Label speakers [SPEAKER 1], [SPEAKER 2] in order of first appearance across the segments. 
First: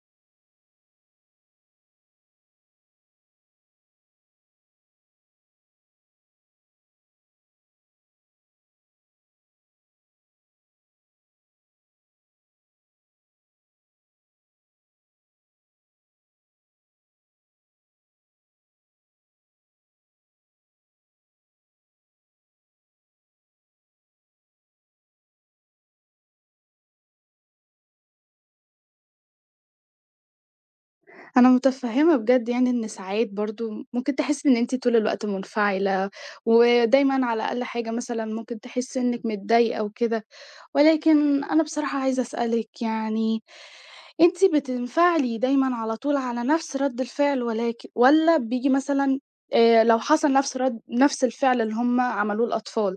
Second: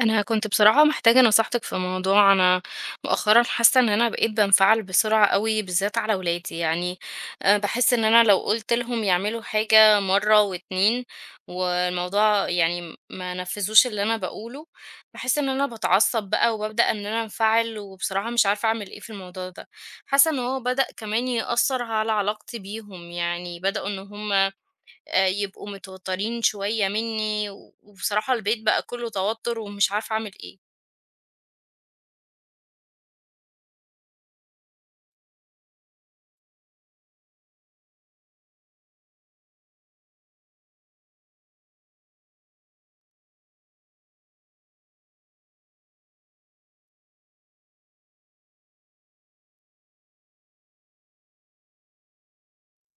[SPEAKER 1] أنا كنت بصراحة محتاجة نصيحتك في موضوع أنا مؤخرًا حاسة إن أنا بقيت بانفعل بسرعة أوي بالذات على ولادي، يعني باحس إن أنا لو قُلت لهم يعملوا حاجة مرة و2 والموضوع يعني ما نفّذوش اللي أنا باقوله، باحس إن أنا باتعصب بقى وبابدأ إن أنا أنفعل، وبصراحة مش عارفة أعمل إيه في الموضوع ده. حاسة إن هو بدأ كمان يأثّر على علاقتي بيهم، يعني بدأوا إن هُم يبقوا متوترين شوية منّي، و- وبصراحة البيت بقى كُلّه توتر ومش عارفة أعمل إيه.
[SPEAKER 2] أنا متفهّمة بجد يعني إن ساعات برضه ممكن تحسّي إن أنتِ طول الوقت منفعلة، ودايمًا على أقل حاجة مثلًا ممكن تحسّي إنِّك متضايقة وكده، ولكن أنا بصراحة عايزة أسألِك يعني أنتِ بتنفعلي دايمًا على طول على نَفْس رَد الفعل ولك والّا بييجي مثلًا لو حصل نَفْس رَد نَفْس الفعل اللي هم عملوه الأطفال،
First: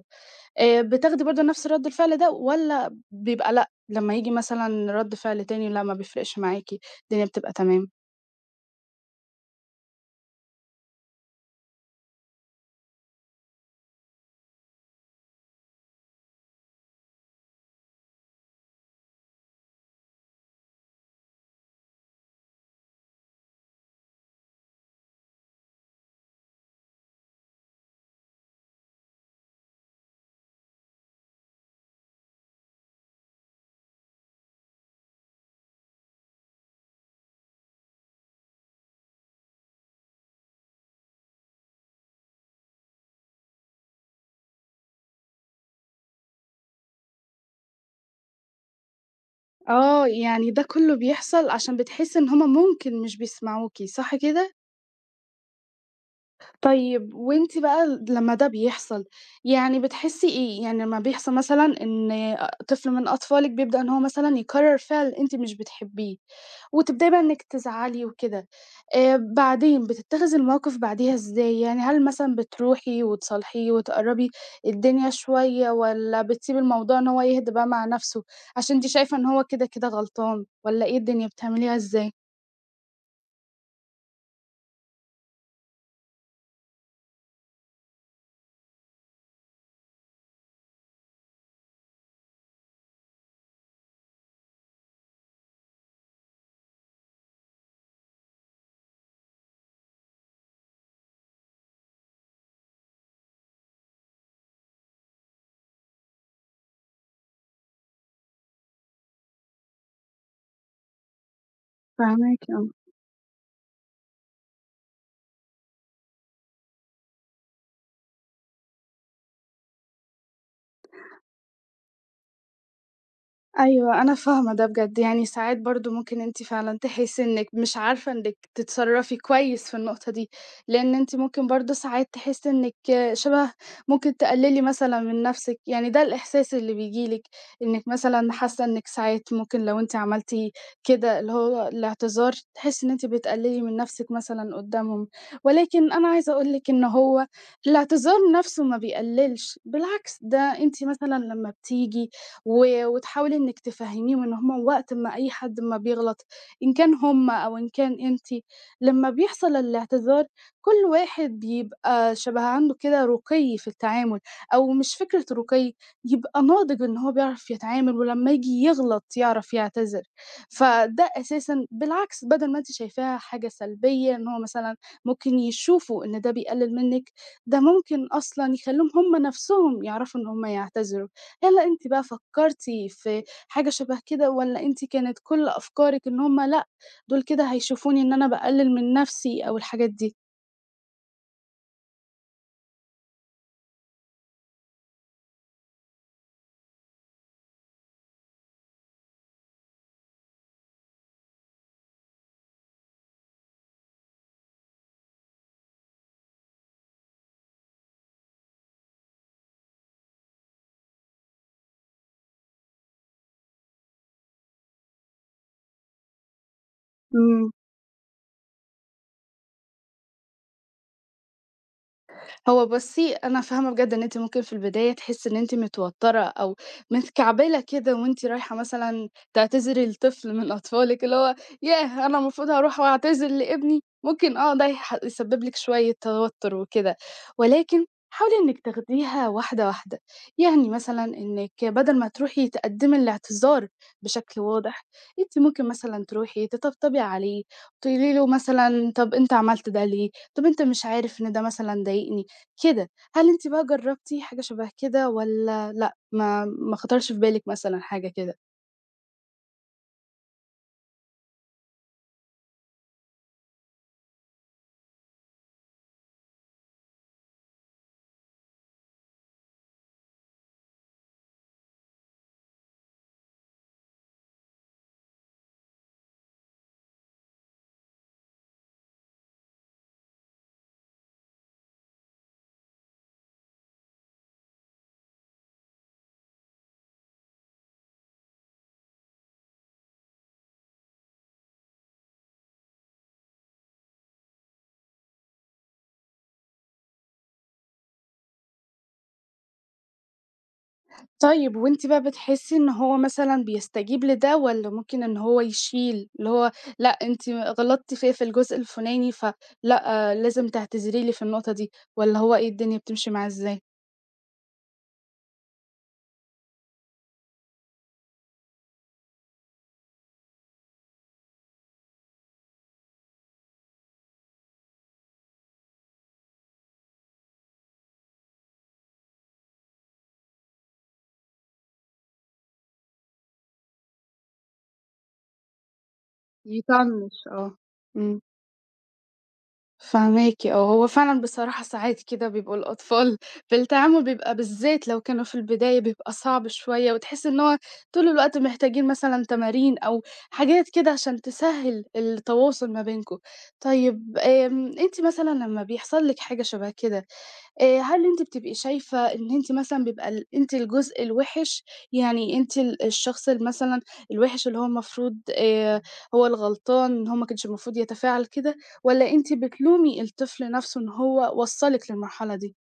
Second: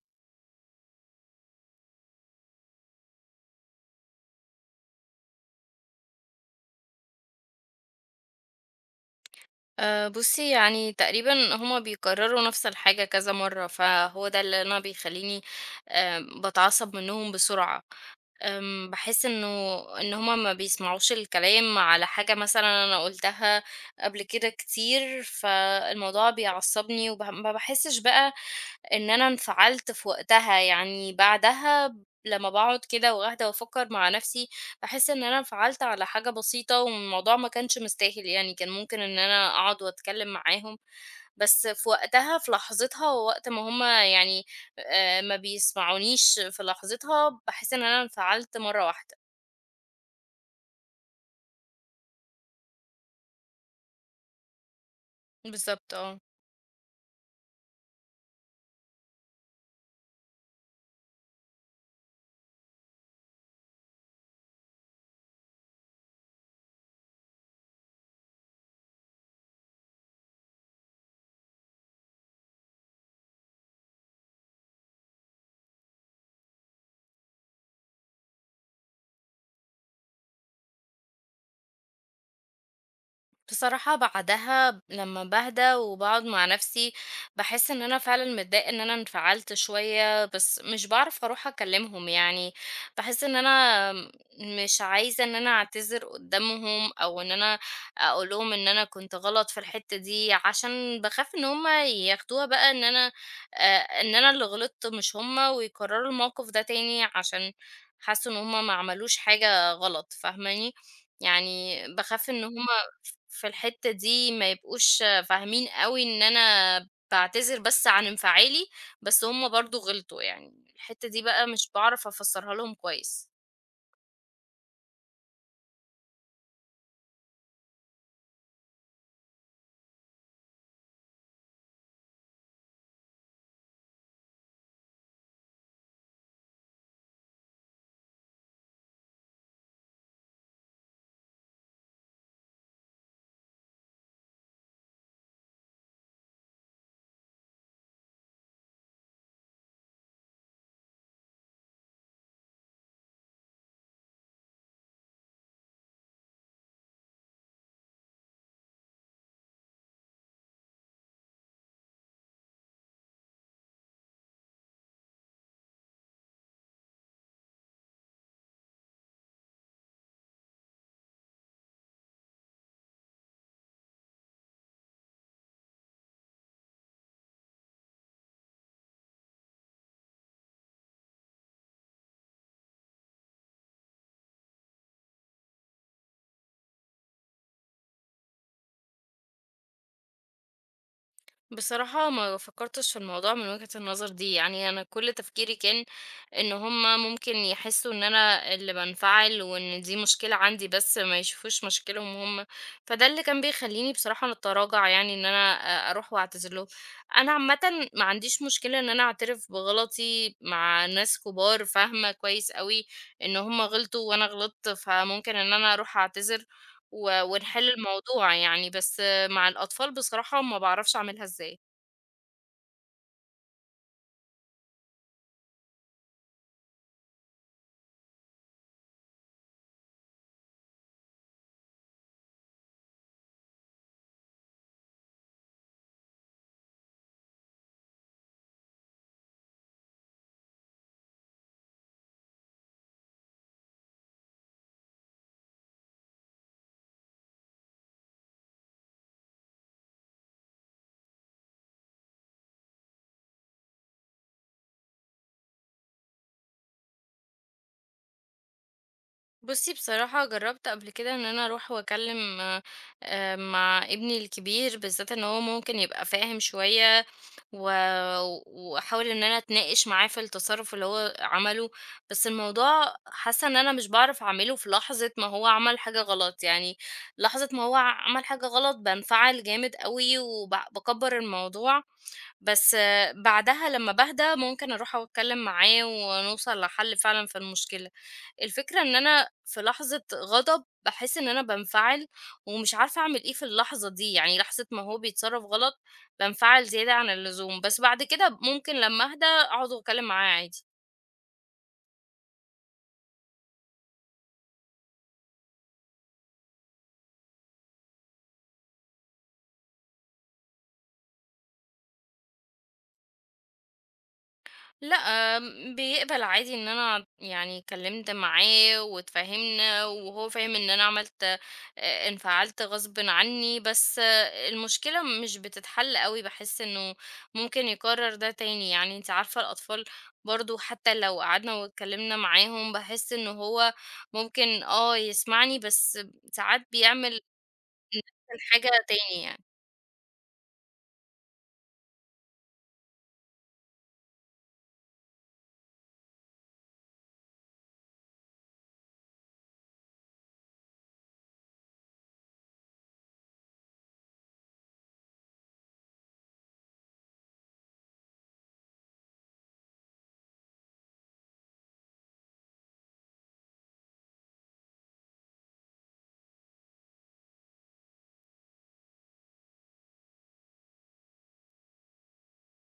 [SPEAKER 2] بتاخدي برضه نَفْس رَد الفعل ده والّا بيبقى لأ، لمّا ييجي مثلًا رَد فعل تاني لأ ما بيفرقش معاكِ، الدنيا بتبقى تمام؟
[SPEAKER 1] بُصّي، يعني تقريبًا هُم بيكرّروا نَفْس الحاجة كذا مرّة، فهو ده اللي أنا بيخلّيني باتعصّب منّهم بسرعة. باحس إن هُم ما بيسمعوش الكلام على حاجة مثلًا أنا قُلتها قبل كده كتير، فالموضوع بيعصّبني وبه ما باحسّش بقى إن أنا انفعلت في وقتها، يعني بعدها لمّا باقعد كده وأهدى وأفكّر مع نفسي، باحس إن أنا انفعلت على حاجة بسيطة والموضوع ما كانش مستاهل يعني، كان ممكن إن أنا أقعد وأتكلّم معاهم، بس في وقتها في لحظتها ووقت ما هُم ما بيسمعونيش في لحظتها، باحس إن أنا انفعلت مرّة واحدة.
[SPEAKER 2] آه، يعني ده كُلّه بيحصل عشان بتحسّي إن هُم ممكن مش بيسمعوكِ، صح كده؟
[SPEAKER 1] بالضبط آه.
[SPEAKER 2] طيب وأنتِ بقى لمّا ده بيحصل، يعني بتحسّي إيه؟ يعني لمّا بيحصل مثلًا إن طفل من أطفالِك بيبدأ إن هو مثلًا يكرّر فعل أنتِ مش بتحبّيه، وتبدئي بقى إنِّك تزعلي وكده، بعدين بتتّخذي الموقف بعديها إزاي؟ يعني هل مثلًا بتروحي وتصالحيه وتقرّبي الدنيا شوية والّا بتسيبي الموضوع إن هو يهدى بقى مع نَفْسه، عشان أنتِ شايفة إن هو كده غلطان والّا إيه الدنيا بتعمليها إزاي؟
[SPEAKER 1] بصراحة بعدها لما باهدى وبقعد مع نفسي بحس ان انا فعلا متضايقة ان انا انفعلت شوية بس مش بعرف اروح اكلمهم يعني بحس ان انا مش عايزة ان انا اعتذر قدامهم او ان انا اقولهم ان انا كنت غلط في الحتة دي عشان بخاف ان هما ياخدوها بقى ان انا آه، ان انا اللي غلطت مش هما ويكرروا الموقف ده تاني عشان حاسوا ان هما ما عملوش حاجة غلط فاهماني يعني بخاف
[SPEAKER 2] فاهماكِ،
[SPEAKER 1] ان هما
[SPEAKER 2] آه.
[SPEAKER 1] في الحتة دي ما يبقوش فاهمين قوي ان انا بعتذر بس عن انفعالي بس هم برضو غلطوا يعني الحتة دي بقى مش بعرف افسرها لهم كويس.
[SPEAKER 2] أيوه، أنا فاهمة ده بجد، يعني ساعات برضه ممكن أنتِ فعلًا تحسّي إنِّك مش عارفة إنِّك تتصرّفي كويس في النقطة دي، لإن أنتِ ممكن برضه ساعات تحسّي إنِّك شبه ممكن تقلّلي مثلًا من نَفْسِك، يعني ده الإحساس اللي بييجي لِك، إنِّك مثلًا حاسّة إنِّك ساعات ممكن لو أنتِ عملتِ كده اللي هو الاعتذار، تحسّي إن أنتِ بتقلّلي من نَفْسِك مثلًا قُدّامهم، ولكن أنا عايزة أقول لِك إن هو الاعتذار نَفْسه ما بيقلّلش، بالعكس ده أنتِ مثلًا لمّا بتيجي و وتحاولي إنِّك تفهّميهم إن هم وقت ما أي حد ما بيغلط، إن كان هم أو إن كان أنتِ، لمّا بيحصل الاعتذار كل واحد بيبقى شبه عنده كده رُقي في التعامل، أو مش فكرة رُقي، يبقى ناضج إن هو بيعرف يتعامل ولمّا ييجي يغلط يعرف يعتذر. فده أساسًا بالعكس بدل ما أنتِ شايفاها حاجة سلبية إن هو مثلًا ممكن يشوفوا إن ده بيقلل منِّك، ده ممكن أصلًا يخلّيهم هم نَفْسهم يعرفوا إن هم يعتذروا. هل أنتِ بقى فكّرتِ في حاجة شبه كده والّا أنتِ كانت كل أفكارِك إن هم لأ، دول كده هيشوفوني إن أنا باقلل من نَفْسي أو الحاجات دي؟
[SPEAKER 1] بصراحة ما فكرتش في الموضوع من وجهة النظر دي، يعني أنا كل تفكيري كان إن هما ممكن يحسوا إن أنا اللي بنفعل وإن دي مشكلة عندي بس ما يشوفوش مشكلهم هما، فده اللي كان بيخليني بصراحة نتراجع يعني إن أنا أروح وأعتذر لهم. أنا عامة ما عنديش مشكلة إن أنا أعترف بغلطي مع ناس كبار، فاهمة كويس قوي إن هما غلطوا وأنا غلطت فممكن إن أنا أروح أعتذر و-
[SPEAKER 2] إمم.
[SPEAKER 1] ونحل الموضوع يعني بس مع الأطفال بصراحة ما باعرفش أعملها إزاي.
[SPEAKER 2] هو بُصّي، أنا فاهمة بجد إن أنتِ ممكن في البداية تحسّي إن أنتِ متوتّرة أو متكعبلة كده وأنتِ رايحة مثلًا تعتذري لطفل من أطفالِك، اللي هو ياه! أنا المفروض هاروح واعتذر لابني، ممكن آه ده يسبب لِك شوية توتُّر وكده، ولكن حاولي إنِّك تاخديها واحدة، واحدة، يعني مثلًا إنِّك بدل ما تروحي تقدّمي الاعتذار بشكل واضح، أنتِ ممكن مثلًا تروحي تطبطبي عليه، تقولي له مثلًا طَب أنت عملت ده ليه؟ طَب أنت مش عارف إن ده مثلًا ضايقني؟ كده. هل أنتِ بقى جرّبتِ حاجة شبه كده والّا لأ، ما خطرش في بالِك مثلًا حاجة كده؟
[SPEAKER 1] بُصّي، بصراحة جرّبت قبل كده إن أنا أروح وأكلّم مع ابني الكبير بالذات إن هو ممكن يبقى فاهم شوية و وأحاول إن أنا أتناقش معاه في التصرُّف اللي هو عمله، بس الموضوع حاسّة إن أنا مش باعرف أعمله في لحظة ما هو عمل حاجة غلط، يعني لحظة ما هو عمل حاجة غلط بانفعل جامد أوي وب باكبّر الموضوع بس آه، بعدها لمّا باهدى ممكن أروح وأتكلّم معاه ونوصل لحل فعلًا في المشكلة. الفكرة إن أنا في لحظة غضب باحس إن أنا بانفعل ومش عارفة أعمل إيه في اللحظة دي، يعني لحظة ما هو بيتصرّف غلط بانفعل زيادة عن اللزوم، بس بعد كده ممكن لمّا أهدى أقعد وأتكلّم معاه عادي.
[SPEAKER 2] طيب وأنتِ بقى بتحسّي إن هو مثلًا بيستجيب لده والّا ممكن إن هو يشيل، اللي هو لأ، أنتِ غلطتِ فيّا في الجزء الفُلاني فلأ، آه، لازم تعتذري لي في النقطة دي والّا هو إيه الدنيا بتمشي معاه إزاي؟
[SPEAKER 1] لأ، بيقبل عادي إن أنا يعني اتكلمت معاه واتفاهمنا، وهو فاهم إن أنا عملت انفعلت غصبٍ عني، بس آه، المشكلة مش بتتحل أوي، باحس إنه ممكن يكرر ده تاني، يعني أنتِ عارفة الأطفال برضه حتى لو قعدنا واتكلمنا معاهم، باحس إنه هو ممكن آه، يسمعني بس ساعات بيعمل
[SPEAKER 2] يطنّش آه.
[SPEAKER 1] نفس
[SPEAKER 2] إمم.
[SPEAKER 1] الحاجة تاني يعني.
[SPEAKER 2] فاهماكِ آه، هو فعلًا بصراحة ساعات كده بيبقوا الأطفال في التعامل بيبقى بالذات لو كانوا في البداية بيبقى صعب شوية، وتحس إن هو طول الوقت محتاجين مثلًا تمارين أو حاجات كده عشان تسهّل التواصل ما بينكم. طيب آمم، أنتِ مثلًا لمّا بيحصل لِك حاجة شبه كده هل أنتِ بتبقي شايفة إن أنتِ مثلًا بيبقى أنتِ الجزء الوِحِش، يعني أنتِ الشخص مثلًا الوِحِش اللي هو المفروض هو الغلطان، إن هو ما كانش المفروض يتفاعل كده والّا أنتِ بتلومي الطفل نَفْسه إن هو وصّلِك للمرحلة دي؟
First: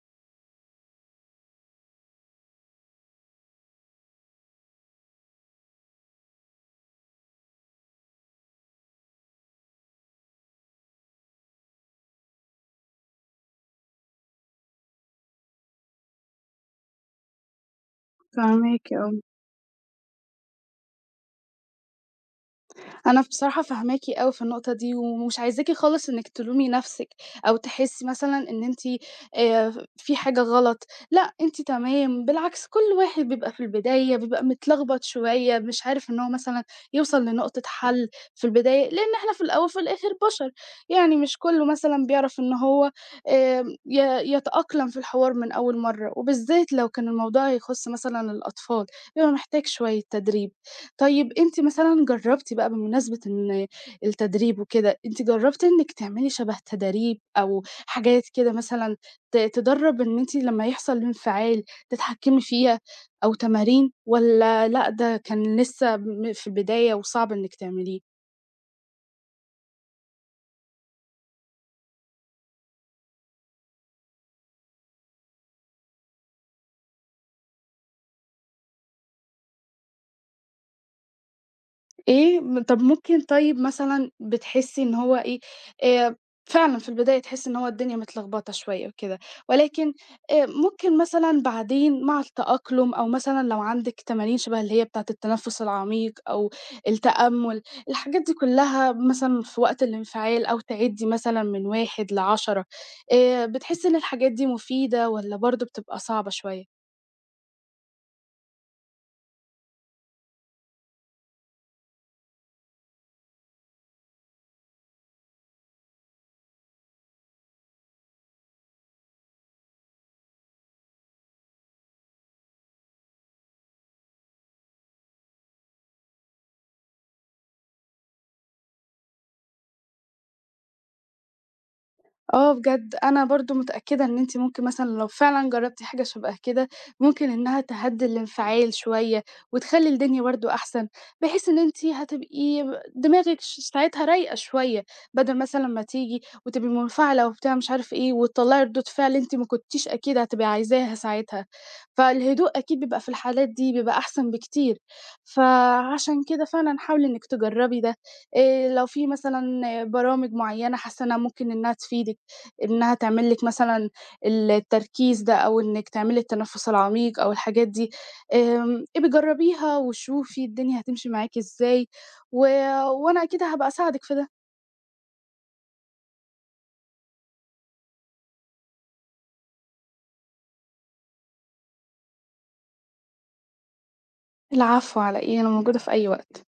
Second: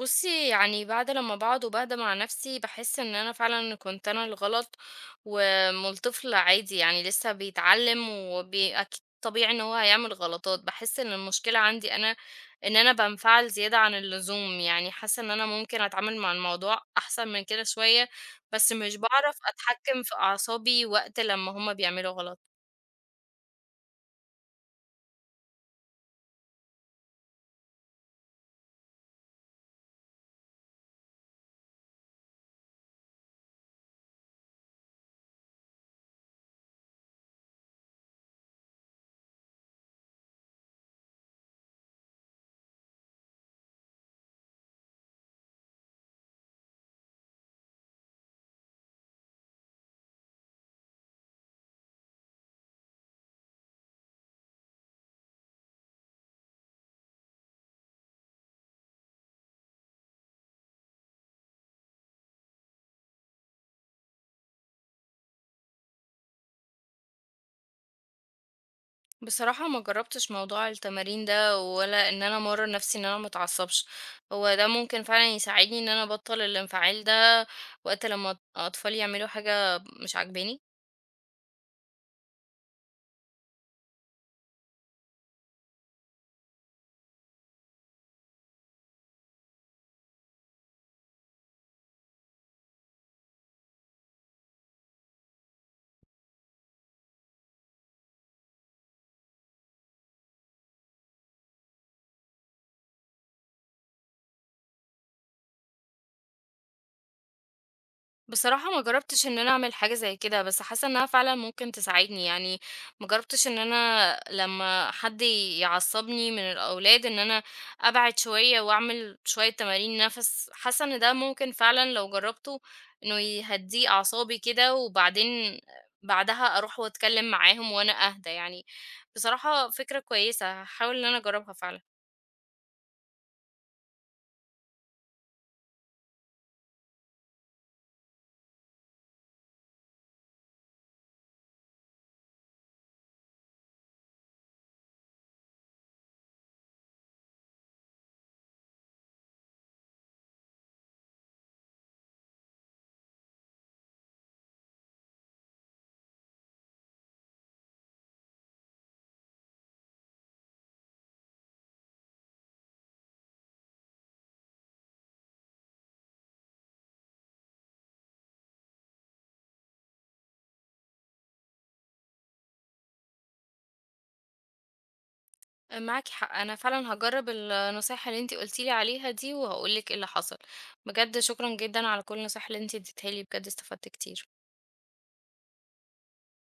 [SPEAKER 1] بُصّي، يعني بعد لمّا باقعد وباهدى مع نَفْسي، باحس إن أنا فعلًا كنت أنا الغلط، وآمال طفل عادي يعني لسه بيتعلّم وبي أكيد طبيعي إن هو هيعمل غلطات. باحس إن المشكلة عندي أنا، إن أنا بانفعل زيادة عن اللزوم، يعني حاسة إن أنا ممكن أتعامل مع الموضوع أحسن من كده شوية، بس
[SPEAKER 2] فاهماكِ،
[SPEAKER 1] مش
[SPEAKER 2] آه.
[SPEAKER 1] باعرف أتحكّم في أعصابي وقت لمّا هُم بيعملوا غلط.
[SPEAKER 2] أنا بصراحة فاهماكِ أوي في النقطة دي، ومش عايزاكِ خالص إنِّك تلومي نَفْسِك أو تحسّي مثلًا إن أنتِ في حاجة غلط، لأ أنتِ تمام، بالعكس كل واحد بيبقى في البداية بيبقى متلخبط شوية، مش عارف إن هو مثلًا يوصل لنقطة حَل في البداية، لإن إحنا في الأول وفي الآخر بشر، يعني مش كُلّه مثلًا بيعرف إن هو آمم ي يتأقلم في الحوار من أول مرّة، وبالذات لو كان الموضوع يخُص مثلًا الأطفال، بيبقى محتاج شوية تدريب. طيب أنتِ مثلًا جرّبتِ بقى بمناسبة إن التدريب وكده، أنتِ جرّبتِ إنِّك تعملي شَبه تداريب أو حاجات كده مثلًا تدرّب إن أنتِ لمّا يحصل انفعال تتحكّمي فيها أو تمارين والّا لأ، ده كان لسه في البداية وصعب إنِّك تعمليه؟
[SPEAKER 1] بصراحة ما جربتش موضوع التمارين ده ولا ان انا امرن نفسي ان انا ما اتعصبش، هو ده ممكن فعلا يساعدني ان انا ابطل الانفعال ده وقت لما اطفالي يعملوا حاجة مش عاجباني.
[SPEAKER 2] إيه؟ طب ممكن طيب مثلًا بتحسّي إن هو إيه، آآ فعلًا في البداية تحسّي إن هو الدنيا متلخبطة شوية وكده، ولكن ممكن مثلًا بعدين مع التأقلم أو مثلًا لو عندِك تمارين شبه اللي هي بتاعة التنفُّس العميق أو التأمُّل، الحاجات دي كُلّها مثلًا في وقت الانفعال أو تعدّي مثلًا من 1 ل10 بتحسّي إن الحاجات دي مفيدة والّا برضه بتبقى صعبة شوية؟
[SPEAKER 1] بصراحة ما جربتش ان انا اعمل حاجة زي كده بس حاسة انها فعلا ممكن تساعدني يعني، ما جربتش ان انا لما حد يعصبني من الاولاد ان انا ابعد شوية واعمل شوية تمارين نفس، حاسة ان ده ممكن فعلا لو جربته انه يهدي اعصابي كده وبعدين بعدها اروح واتكلم معاهم وانا اهدى يعني. بصراحة فكرة كويسة هحاول ان انا اجربها فعلا.
[SPEAKER 2] آه بجد، أنا برضه متأكدة إن أنتِ ممكن مثلًا لو فعلًا جرّبتِ حاجة شبه كده، ممكن إنها تهدّي الانفعال شوية، وتخلّي الدنيا برضه أحسن، بحيث إن أنتِ هتبقي ب دماغِك ساعتها رايقة شوية، بدل مثلًا ما تيجي وتبقي منفعلة وبتاع مش عارف إيه، وتطلّعي ردود فعل أنتِ ما كنتيش أكيد هتبقي عايزاها ساعتها، فالهدوء أكيد بيبقى في الحالات دي بيبقى أحسن بكتير، فعشان كده فعلًا حاولي إنِّك تجرّبي ده، لو في مثلًا برامج معيّنة حاسة إنها ممكن إنها تفيدِك. إنها تعمل لِك مثلًا التركيز ده أو إنِّك تعملي التنفُّس العميق أو الحاجات دي، آمم، ابقي جرّبيها وشوفي الدنيا هتمشي معاكِ إزاي، و وأنا أكيد هابقى أساعدِك في ده.
[SPEAKER 1] معاكِ حق، أنا فعلًا هاجرّب النصايح اللي أنتِ قُلتِ لي عليها دي، وهاقول لِك إيه اللي حصل. بجد شكرًا جدًا على كل النصايح اللي أنتِ اديتيها لي، بجد استفدت كتير.
[SPEAKER 2] العفو على إيه، أنا موجودة في أي وقت.